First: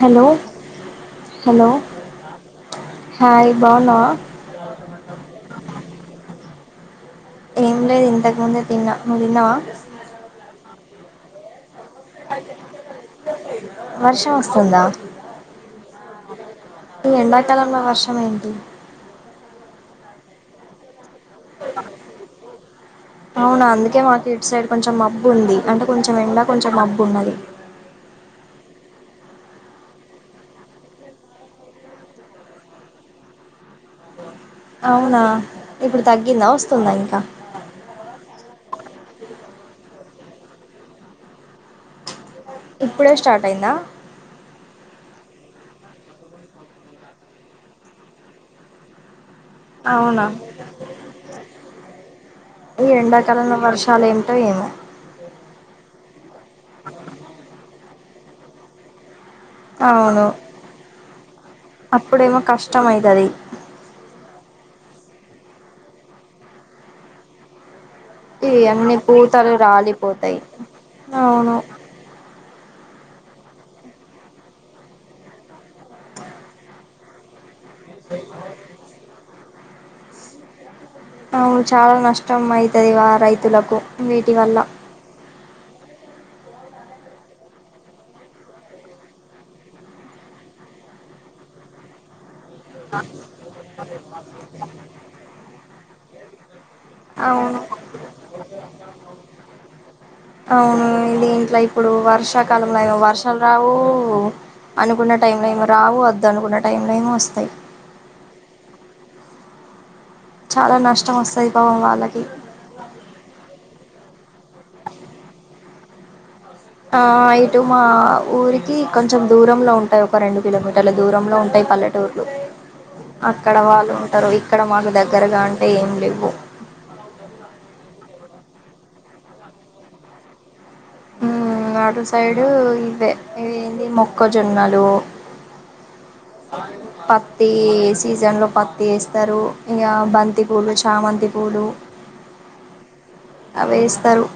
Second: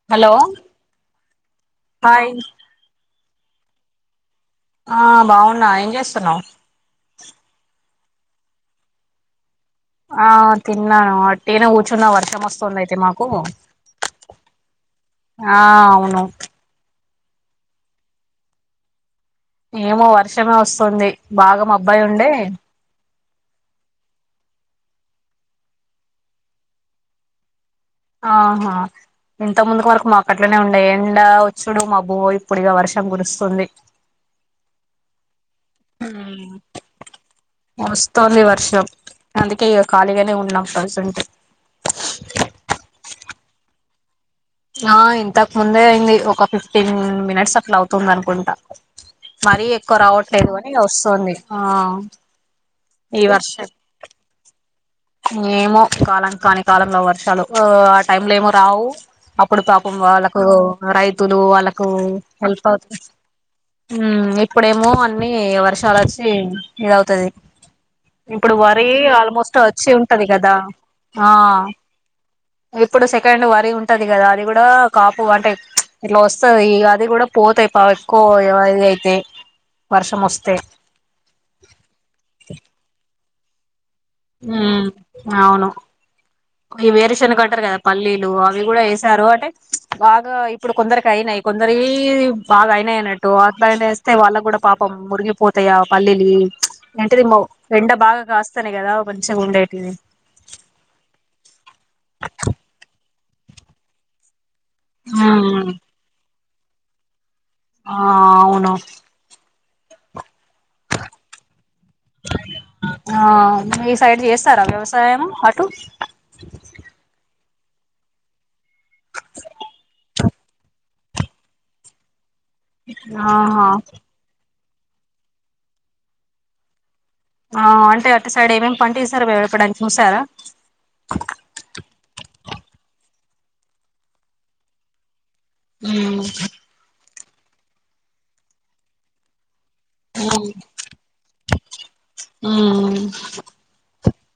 Hello, hello, hi hi బావున్నావా. ఆ బావున్నా, ఏజేసున్నావ్. ఏం లేదు ఇంతకు ముందే తిన్నా, నువ్వు తిన్నావా. ఆ తిన్నాను, ఉట్టినే కూర్చున్నా వర్షం వస్తుంది అయితే మాకు వర్షం వస్తుందా ఆ అవును ఈ ఎండాకాలంలో వర్షం ఏంటి. ఏమో వర్షమే వసుంది. అవునా, అందుకే మాక ఇట్ సైడ్. కొంచెం మబ్బు ఉంది, అంటే కొంచెం ఎండా కొంచెం మబ్బు ఉన్నది. ఆహా ఇంతకు ముందు వరకు మాక అట్లోనే ఉండే ఎండా వచ్చుడు, మబ్బు బోయ్ ఇప్పుడు ఇగా వర్షం కురుసుంది. అవునా ఇప్పుడు తగ్గిందా హుహ్ వస్తుందా ఇంకా వస్తోంది వర్ష్ యమ్ అందుకే ఇగా ఖాళీగానే ఉన్నం. ప్రజెంటూ ఇప్పుడే స్టార్ట్ అయిందా. మా ఇంతకు ముందే అయింది. ఒక ఫిఫ్టీన్ మినిట్స్ అట్లా అవుతుంది అనుకుంటా. మరీ ఎక్కువ అవునా రావట్లేదు అని వసుంది. ఆ ఈ ఎండాకాలంలో వర్షాలు ఏమిటో ఏమో. ఇంగేమో కాలం కాని కాలంలో వర్షాలు ఉహ్ ఆటైంలో ఏమో రావు. అప్పుడు పాపం అవును వాళ్ళకు, రైతులు వాళ్ళకు అప్పుడేమో హెల్ప్ కష్టం అవుతార్. అవుతుంది హు ఇప్పుడేమో అన్ని వర్షాలు వచ్చి ఇద్దవుతది. ఇప్పుడు ఇవి వరి అన్ని పూతలు ఆల్మోస్ట్ వచ్చి ఉంటది రాలిపోతాయి కదా ఆ అవును ఇప్పుడు సెకండ్ వరి ఉంటది కదా, అది కూడా కాపు అంటే ఇట్లా వసది, ఈ అది కూడా పోతే పావ్ ఎక్కువ యేవా ఇది అయితే వర్షం వస్తే ఆ చాలా నష్టం అయితది వా రైతులకు వీటి వల్ల నవును వి వేరుశనగా కంటారు కదా, పల్లీలు అవి కూడా ఏసారు అంటే, బాగా ఇప్పుడు కొందరికి అయినయ్. కొందరీబ్ బాగా అయినై అన్నట్టు, అట్లైనా ఏస్తే వాళ్ళకు కూడా పాపం మురిగిపోతాయ్ ఆ పల్లీల్లి. ఏంటిది మో అవును ఎండ బాగా కాస్తానే కదా కొంచం ఉండేటిది. అవును దీంట్లో ఇప్పుడు వర్షాకాలంలో ఏమో వర్షాలు రావు, అనుకున్న టైంలో ఏమో ఉమ్ రావు వద్దు అనుకున్న టైం లేమ్ వస్తాయి. ఆ అవును చాలా నష్టం వస్తది. పాపం వాళ్ళకి ఆ మీ సైడ్ చేస్తారా వ్యవసాయము అటు ఆ ఇటు మా ఊరికి కొంచెం దూరంలో ఉంటాయ్. ఒక రెండు కిలోమీటర్ల దూరంలో ఉంటాయ్, పల్లెటూర్లు అక్కడ ఆహా వాళ్ళు ఉంటారు ఇక్కడ మాకు దగ్గరగా అంటే ఏం లేవు ఆ అంటే అటు సైడ్ ఏమేమి పంట వేసారో ఎప్పుడైనా చూసారా ఇదే ఇది ఏంది మొక్క జొన్నలు పత్తి సీజన్ లో పత్తి వేస్తారు ఇంక ఉ బంతిపూలు చామంతి పూలు అవేస్తారు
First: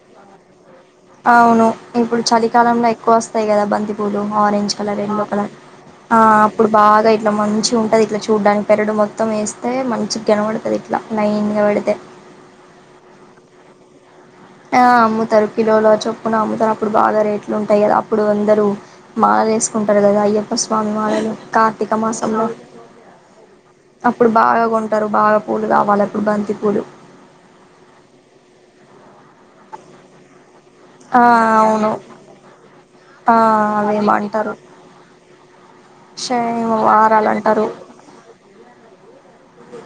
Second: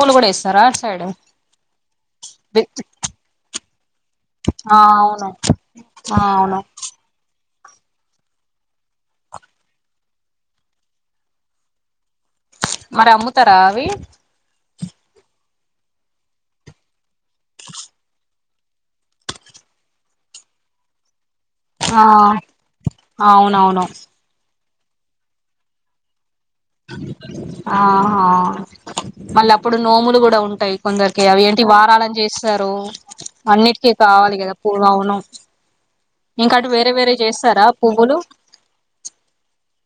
పూలు కూడా వేస్తారా సైడ్ అవును ఇప్పుడు చలికాలంలో ఎక్కువ వస్తాయి కదా బంతిపూలు ఆరెంజ్ ఆ కలర్ ఎల్లో అవును కలర్ ఆ అప్పుడు బాగా ఇట్లా మంచి ఉంటది ఇట్లా చూడ్డానికి పెరుడు మొత్తం వేస్తే మంచిగా కనపడుతది ఇట్లా లైన్ గా పెడితే మరి అమ్ముతారా అవి ఆ అమ్ముతారు కిలోలో చప్పున అమ్ముతారు అప్పుడు బాగా రేట్లు ఉంటాయి కదా అప్పుడు అంద రు మాలలు వేసుకుంటారు కదా అయ్యప్ప స్వామి మాలలు కార్తీక ఆ మాసంలో అవునవును అప్పుడు బాగా కొంట టారు బాగా పూలు కావాలి ఎప్పుడు బంతి పూలు ఆహా మళ్ళీ అప్పుడు నోములు కూడా ఉంటాయి ఆ కొందరికి అవి ఏంటి అవును వారాలని చేస్తారు ఆ అన్నిటికీ అవేమో కావాలి అంటారు కదా పూర్వవునం ఇంకా అటు వేరే వేరే శనివారాలు చేస్తారా అంటారు పువ్వులు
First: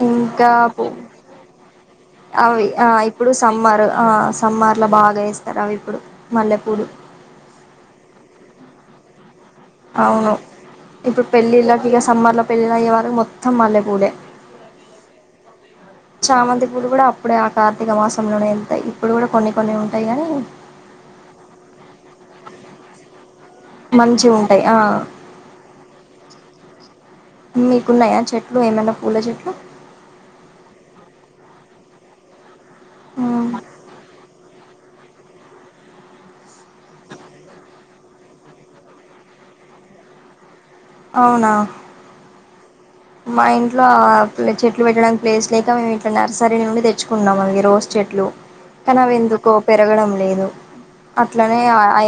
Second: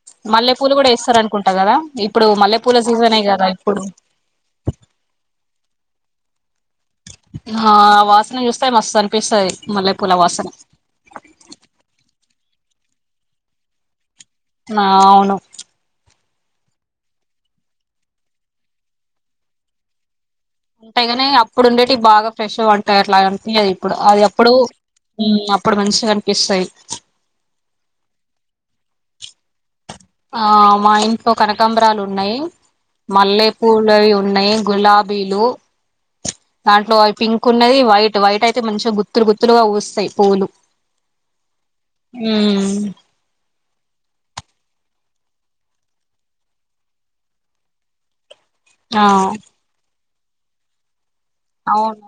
ఇంకా మల్లె పూలు కూడా వేస్తార అనుకుంటా కదా ఇప్పుడు అవి మల్లెపూల ఆ సీజనే కదా ఇప్పుడు సమ్మర్ ఆ సమ్మర్లో బాగా వేస్తారు అవి ఇప్పుడు మల్లె ఆ వాసన చూస్తే మస్తు అనిపిస్తది మల్లెపూల అవును వాసన ఇప్పుడు పెళ్ళిళ్ళకి ఇక సమ్మర్ లో పెళ్ళిళ్ళు అయ్యే వరకు మొత్తం మల్ళె పూలే నా అవును చామంతి పూలు కూడా అప్పుడే ఆ కార్తీక మాసంలోనే వెళ్తాయి ఇప్పుడు కూడా కొన్ని కొన్ని ఉంటాయి కాని ఉంటాయిగాని అప్పుడు ఉండేటివి బాగా ఫ్రెష్ ఉంటాయి అలా ఏంగాది ఇప్పుడు అది మంచిగా అప్పుడు ఉంటాయి ఆ అప్పుడు మంచిగా అనిపిస్తాయి మీకున్నాయా చెట్లు ఏమైనా పూల చెట్లు ఆ మా ఇంట్లో కనకాంబరాలు ఉన్నాయి మల్లె పూలవి ఉన్నాయి గులాబీలు దాంట్లో పింక్ ఉన్నది వైట్ వైట్ అయితే మంచిగా గుత్తులు గుత్తులుగా ఊస్తాయి పూలు అవునా ఉమ్ మా ఇంట్లో చెట్లు పెట్టడానికి ప్లేస్ లేక మేము ఇట్లా నర్సరీ నుండి తెచ్చుకున్నాం అవి రోజ్ చె ట్లు కానీ ఆ అవి ఎందుకో పెరగడం లేదు అట్లనే ఆ అవును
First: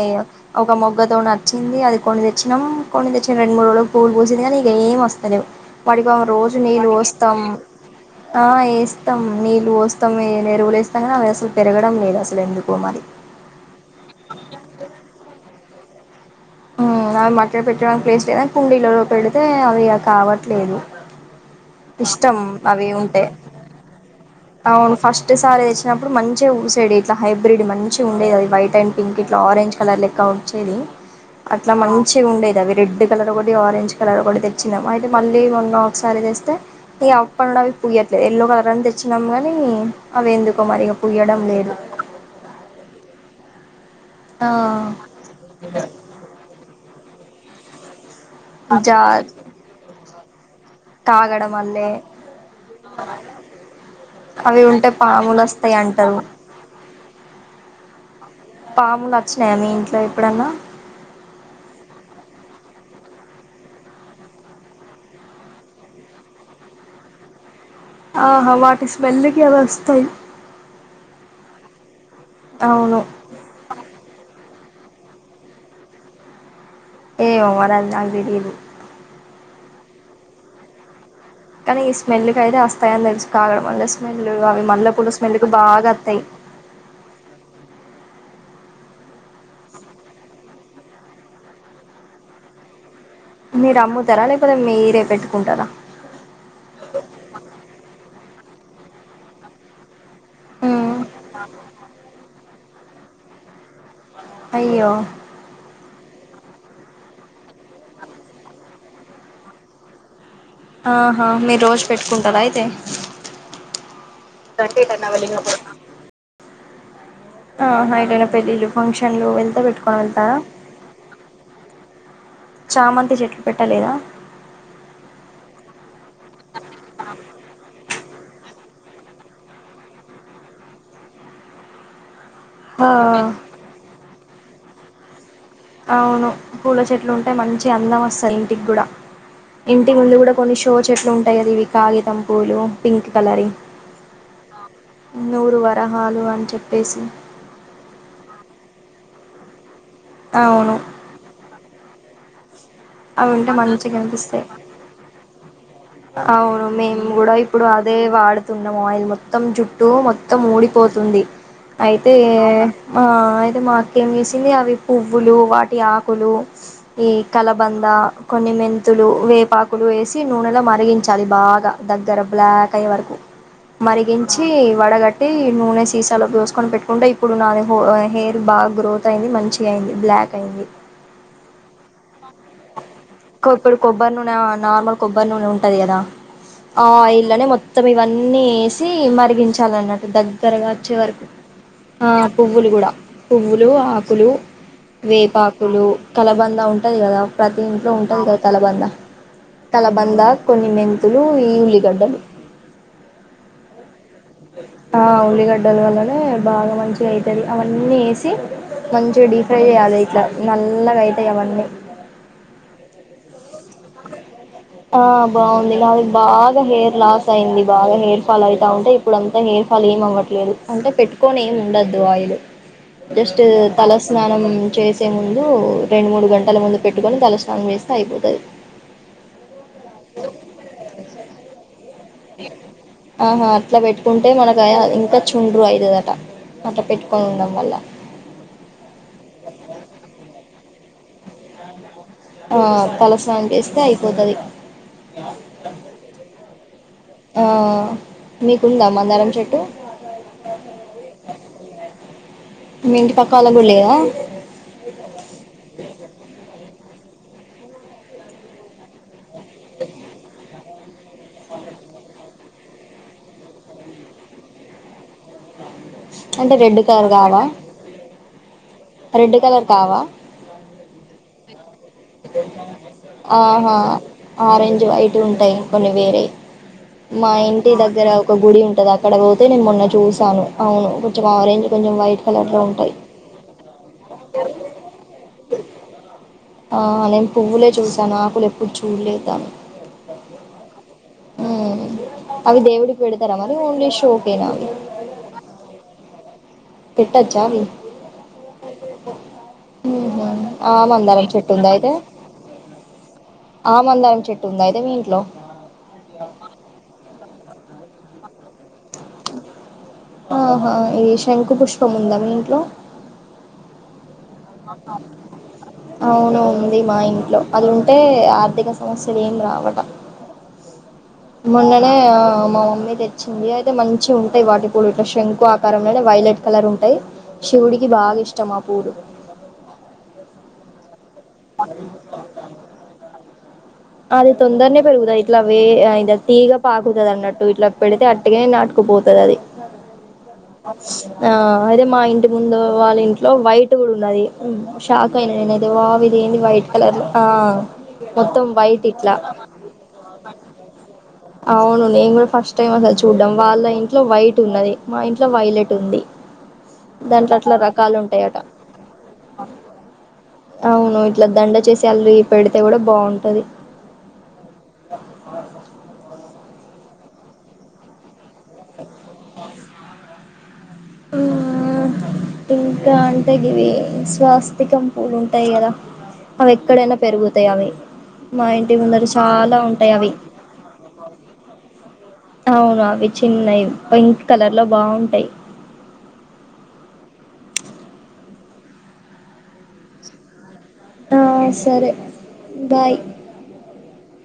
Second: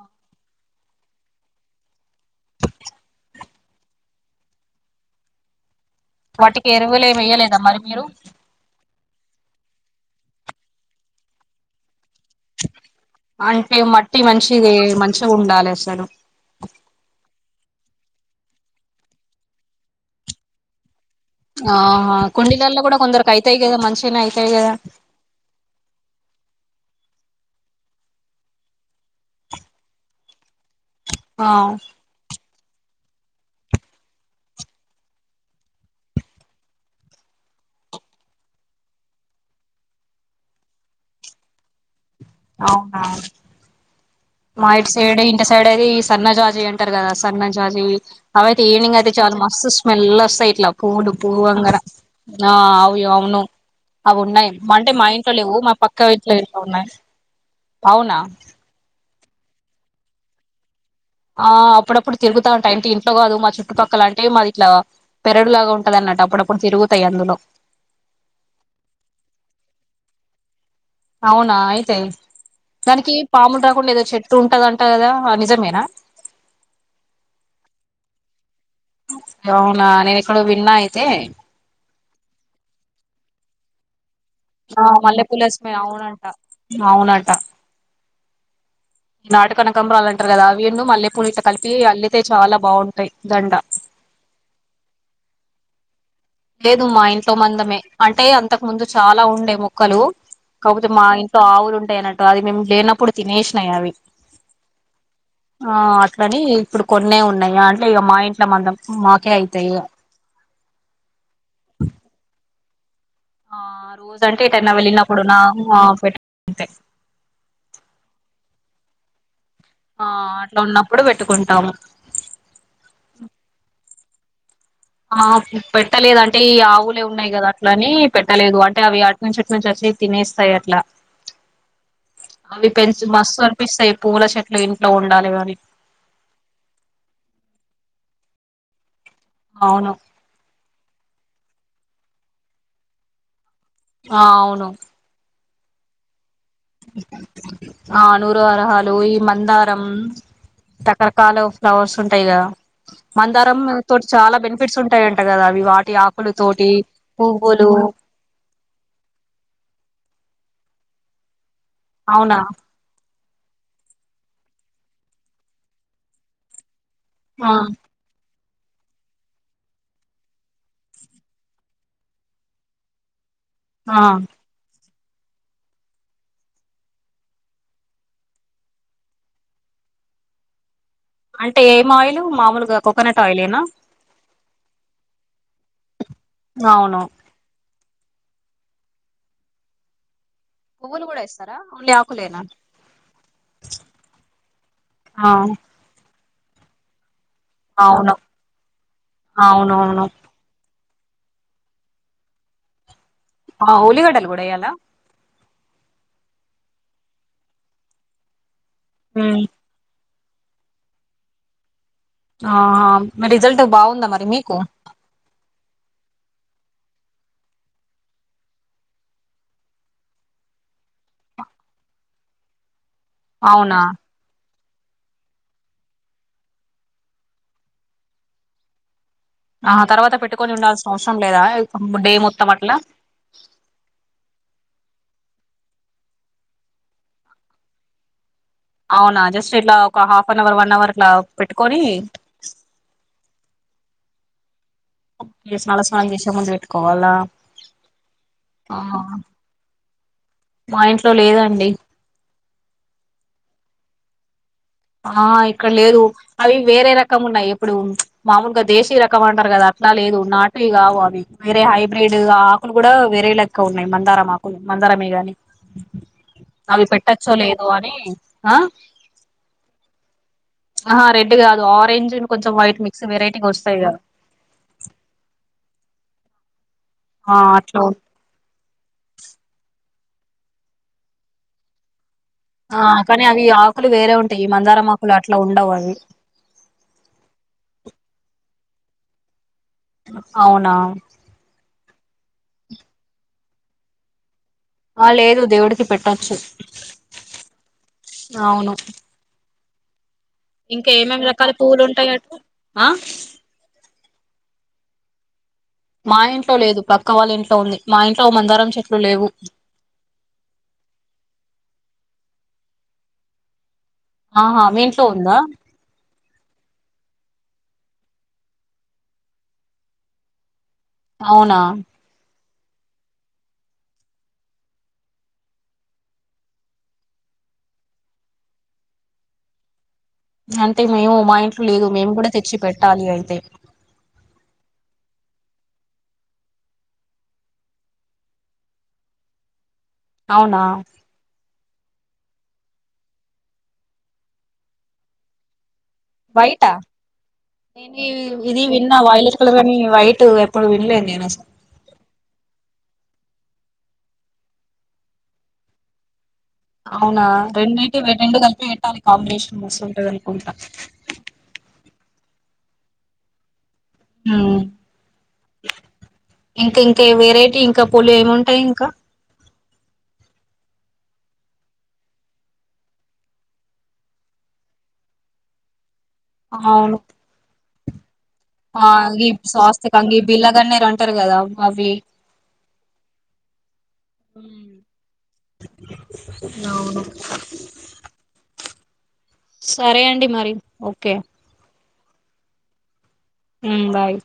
ఒక మొగ్గతో నచ్చింది అది కొని తెచ్చినాం కొని తెచ్చిన రెండు మూడు రోజులకు పువ్వులు పూసింది కాని ఇక ఏం వస్తలేవు వాటి కా రోజు వాటికి నీళ్ళు ఎరువులు ఏమి పోస్తాం వేయలేదా మరి మీరు ఆ వేస్తాం నీళ్ళు పోస్ స్తాం ఎరువులేస్తాం కానీ అవి అసలు పెరగడం లేదు అసలు ఎందుకో మరి అంటే మట్టి మంచిది మంచిగా ఉండాలి అసలు ఉమ్ అవి మట్టిలో పెట్టడానికి ప్లేస్ లేదని కుండీలలో పెడితే అవి ఇక కావట్లేదు ఆహా ఇష్టం కుండీలల్లో అవి కూడా కొందరు ఉంటే కైతాయి కదా మంచిగానే అయి అవును ఫస్ట్ సారీ తెచ్చినప్పుడు మంచిగా ఊసి ఇట్లా హైబ్రిడ్ మంచిగ ఉండేది వైట్ అండ్ పింక్ ఇట్లా ఆరంజ్ కలర్ లెక్క ఉ వచ్చేది ఆ అట్లా మంచిగా ఉండేది అవి రెడ్ కలర్ ఒకటి ఆరెంజ్ కలర్ ఒకటి తెచ్చినాము అయితే మళ్ళీ మొన్న ఒకసారి తెస్తే ఈ అప్పు పూయట్లే ఎల్లో కలర్ అని తెచ్చినాం గానీ అవి ఎందుకో మరి ఇగ పూయడం లేదు అవునా మా ఇటీ సైడ్ ఇంటి సైడ్ అది ఈ సన్నజాజి అని త్తరు కదా సన్న జాజీవి అవి అయితే ఆ ఈవినింగ్ జా అయితే చాలు మస్త్ స్మెల్ వస్తాయి ఇట్లా కూడు తాగడం పూవంగర వల్లే ఆ అవ్యు అవును అవి ఉన్నాయి ఉంటే అంటే మా ఇంట్లో పాములు లేవు మా వస్తాయి పక్క అంటారు ఇంట్లో ఇంట్లో ఉన్నాయి అవునా పాములు వచ్చినయా మీ ఇంట్లో ఎప్పుడన్నా ఆ అప్పుడప్పుడు తిరుగుతా ఉంటయ్ అంటే ఇంట్లో కాదు మా చుట్టుపక్కల అంటే మాదిట్లా పెరడు లాగా ఉంటదన్న ట అప్పుడప్పుడు తిరుగుతయ్యందులో ఆహా వాటి స్మెల్ కి అవి వస్తాయి అవునా అయితయి అవును దానికి పాములు రాకుండ ఏదో చెట్టు ట్టు ఉంటదంటా గదా ఆ నిజమేనా ఏ ఏవరనది దిది అవునా నేను ఎక్కడో విన్న అయితే కానీ ఈ స్మెల్ కయితే వస్తాయని తెలుసు కాగడం అ స్మెల్ అవి ఆ మల్లె పూల స్మెల్ మల్లెపూల కు బాగా అత్తాయి అవునంట ఈ నాటు కనకంబరలంటారు గదా అవీన్ను మల్లెపూలు ఇలు కలిపి అల్లితే చాలా బాగుంటాయి దండ మీరు అమ్ముతారా లేకపోతే మీరే పెట్టుకుంటారా లేదు మా ఇంట్లో మందమే అంటే అంతకు ముందు చాలా ఉండే మొక్కలు కాకపోతే మ్మ్. మా ఇంట్లో ఆవులు ఉంటాయి అన్నట్టు అది మేము లేనప్పుడు తినేసినాయి అవి అయ్యో ఆ అట్లని ఇప్పుడు కొన్నె ఉన్నాయా అంటే ఇక మా ఇంట్లో మద్దం మాకే అవుతాయి ఇగ ఆహా మీరు రోజు పెట్టుకుంటారా అయితే ఆ రోజ అంటే ఎటైనా వెళ్ళినప్పుడు నాకు [unintelligible] నంతే ఆ ఎటైనా పెళ్ళిలు ఫంక్షన్లు వెళ్ ఆ అట్లా ఉన్నప్పుడు పెట్టుకుంటాము చామంతి చెట్లు పెట్టలేదా ఆ పెట్టలేదు అంటే ఈ ఆవులే ఉన్నాయి గదా అట్ల అని పెట్టలేదు అంటే అవి అటునుంచి ఇటు నుంచి వచ్చి తినేస్తయట్ల అవి ఆ పెంచ మస్తు అనిపిస్తాయి పూల చెట్లు ఇంట్లో ఉండాలి గాని అవును పూల చెట్లు ఉంటే మంచి అందం వస్తాది ఇంటికి గూడా అవును ఇంటి ముందు కూడా కొన్ని షో చెట్లు ఉంటాయి కద ఇవి కాగితంపూలు పింక్ కలర్ వి ఆ అవును నూరు వరహాలు అం ఆ నూరు వరహాలు ఈ మంద రం అవును రకరకాల ఫ్లవర్స్ ఉంటాయి గదా అవి ఉంటే మందారం మంచిగా తోటి చాలా అనిపిస్తాయి బెనిఫిట్స్ ఉంటాయంట గదా అవి వాటి ఆకులు అవును తోటి మేము కూడా ఇప్పుడు పువ్వులు అదే వాడుతున్నాము ఆయిల్ మొత్తం జుట్టు మొత్తం వూడి పోతుంది అయితే అవునా మా అయితే మాక్క చేసింది అవి పువ్వులు వాటి ఆకులు ఈ ఆ కలబంద కొన్ని మెంతులు వేపాకులు వేసి నూనెలో మ మరిగించాలి బాగా దగ్గర బ్లాక్ అయ్యే వరకు ఆ మరిగించి వడగ ఈ నూనె సీసాలో పోసుకొని పెట్టుకుంటే ఇప్పుడు నా హెయిర్ బాగా గ్రోత్ అయింది మంచి అయింది బ్లాక్ ప్యాక్ అయింది అంటే ఏ మాయిల్ మామూలుగా కోకోనట్ క్కో ఆయిలేనా ఇప్పుడు కొబ్బరి నూనె నార్మల్ కొబ్బరి నూనె ఉంటది గదా ఆ అవును ఆయిల్ లోనే మొత్తం ఇవన్నీ అన్నీ ఏసి మరిగించాలన్నట్టు దగ్గరగా వచ్చే పువ్వులు కూడా వరకు వేస్తారా ఓన్లీ ఆ ఆకులేనా పువ్వులు గూడా పువ్వులు ఆకులు ఆ వేపాకులు కలబంద ఉంటది గదా ప్రతి ఇంట్లో అవును ఉంటది గదా కలబంద అవునవును కలబంద కొ ఈ మెంతులు ఈ ఉల్లిగడ్డలు డే యాల ఆ ఉల్లిగడ్డల వల్లనే బాగా మంచిగా అయితది అవన్నీ వేసి మంచిగా డీప్ ఫ్రై చేయాలె నల్లగాయితయ్ అవన్నీ ఆ ఆ మ రిజల్ట్ బాగుందా మరి మీకు ఆ బాగుంది లాది బాగా హెయిర్ లాస్ అయింది బాగా హెయిర్ ఫాల్ అయితా ఉంటే ఇప్పుడు అంతా హయిర్ ఫాల్ ఏమావ్వట్లేదు అంటే పెట్టుకొని ఉండొద్దు ఆయిల్ జస్ట్ అవునా తలస్నానం చేసే ముందు రెండు మూడు గంటల ముందు పెట్టుకొని తలస్నానం చేస్తే అయిపోతుది ఆ తర్వాత పెట్టుకొని ఉండాల్సిన అవసరం లేదా డే మొత్తం అట్లా ఆహా అట్లా పెట్టుకుంటే మనం ఇంకా చుండ్రు అయితుది అట అట్లా పెట్టుకొని ఉండడం వల్ల అవునా జస్ట్ ఇట్లా ఒక half an hour one hour ఇట్లా పెట్టుకొని పోతది స్నాన స్నానం చేసే ముందు పెట్టుకోవాలా ఆ ఆ మీకుందా మందారం చెట్టు మా ఇంట్లో లేదండి మీ ఇంటి పక్క వాళ్ళకు కూడా లేదా ఆ ఇక్కడ లేదు అవి వేరే రకం ఉన్నాయి ఇప్పుడు మామూలుగా దేశీయ రక కం అంటారు కదా అట్లా లేదు నాట్ వి కావు అవి వేరే హైబ్రిడ్ ఆకులు కూడా వేరే లెక్క ఉన్నాయి మందారం ఆకులు మందారమే గాని అంటే రెడ్ అవి కలర్ పెట్టచ్చో కావా లేదో అని ఆ రెడ్ కలర్ కావా ఆహా రెడ్ కాదు ఆరెంజ్ కొంచెం వైట్ మిక్స్ వెరైటీకి ఆహా వస్తాయి కదా అవి వేరేయి మా ఆ ఇంటి అట్లా దగ్గర ఒక గుడి ఉంటది అక్కడ పోతే నేను మొన్న చూసి తాను అవును కొంచెం ఆరంజ్ కొంచెం వైట్ కలర్ లో ఆ ఉంటాయి కానీ అవి ఆ ఆకులు వేరే ఉంటాయి ఈ మందారమాకులు అట్లా ఉండవు అవి ఆ నేను పువ్వులే చూసాను ఆకులు ఎప్పుడు చూల్లేదా అవునా ఉమ్ అవి దేవుడికి పెడుతారా మరి ఓన్లీ షోకేనా ఆ లేదు దేవుడికి పెట్టొచ్చు పెట్టొచ్చా అవి అవును ఉమ్ హు ఆ ఇంకా ఏమేమి మందారం రకాల చెట్టు ఉందా పువ్వులు అయితే ఉంటాయి అటు ఆ ఆ మందారం చెట్టు ఉందా అయి తే మీ ఇంట్లో మా ఇంట్లో లేదు పక్క వాళ్ళ ఇంట్లో ఉంది మా ఇంట్లో ఓ మందారం చెట్లు లేవు ఓహో ఇది శంఖు పుష్పం ఉందా మీ ఇంట్లో ఆహా మీ ఇంట్లో ఉందా అవును ఉంది మా ఇంట్లో అది ఉంటే ఆర్థిక సమస్యలు ఏం రావట అవునా మొన్ననే ఆమ్ మా మమ్మీ తెచ్చింది అయితే మంచిగుంటాయి వాటికి కూడా ఇట్ల శంఖు ఆకారంలోనే వైలెట్ కలర్ ఉంటాయ్. శివుడికి బాగా ఇష్టం ఆ పూలు అంటే మేము మా ఇంట్లో లేదు మేము కూడా తెచ్చి పెట్టాలి అయితే అది తొందరనే పెరుగుతాయి ఇట్లా వే అ ఇద తీగ పాకుతుది అన్నట్టు ఇట్లా పెడితే అట్టిగనే నాటుకుపోతది అది అవునా ఆ అదే మా ఇం టి ముందు వాళ్ళ ఇంట్లో వైట్ కూడా ఉన్నది షాక్ అయిన నేనైతే వావ్ ఇది ఏంది వైట్ వైటా కలర్ లో ఆ నేను ఇ- మొత్తం ఇది వైట్ విన్నా ఇట్లా వైలెట్ కలర్ కానీ వైట్ ఎప్పుడు వినలేదు నేను అసలు అవును నేను కూడా ఫస్ట్ టైమే అసల్ చూడ్డం వాళ్ళ ఇంట్లో వైట్ ఉన్నది మా ఇంట్లో వైలెట్ ఉంది అవునా దాంట్లో అట్లా రకాలు రెండిటి రెండు ఉంటాయట కలిపి పెట్టాలి కాంబినేషన్ మస్తుంటది అనుకుంటా అవును ఇట్లా దండ చేసి అల్లి పెడితే కూడా బాగుంటది హ్మ్ ఇంక ఇంక వెరైటీ ఇంకా పూలు ఏమింటాయి ఇంకా హ్మ్ ఇంకా అంటా ఇ ఇవి స్వాస్తికం పూలు ఉంటాయి కదా అవి ఎక్కడైనా అవును పెరుగుతాయి అవి మా ఇంటి ఆ ముందర ఈ చాలా ఉంటాయి అవి స్వాస్తికంగ ఈ బిల్లగాన్నరు అంటారు కదా అవి అవును అవి చిన్నయి పింక్ కలర్ లో హ్మ్. బాగుంటాయి అవును సరే అండి మరి ఓకే ఆ సరే బాయ్ ఉ బాయ్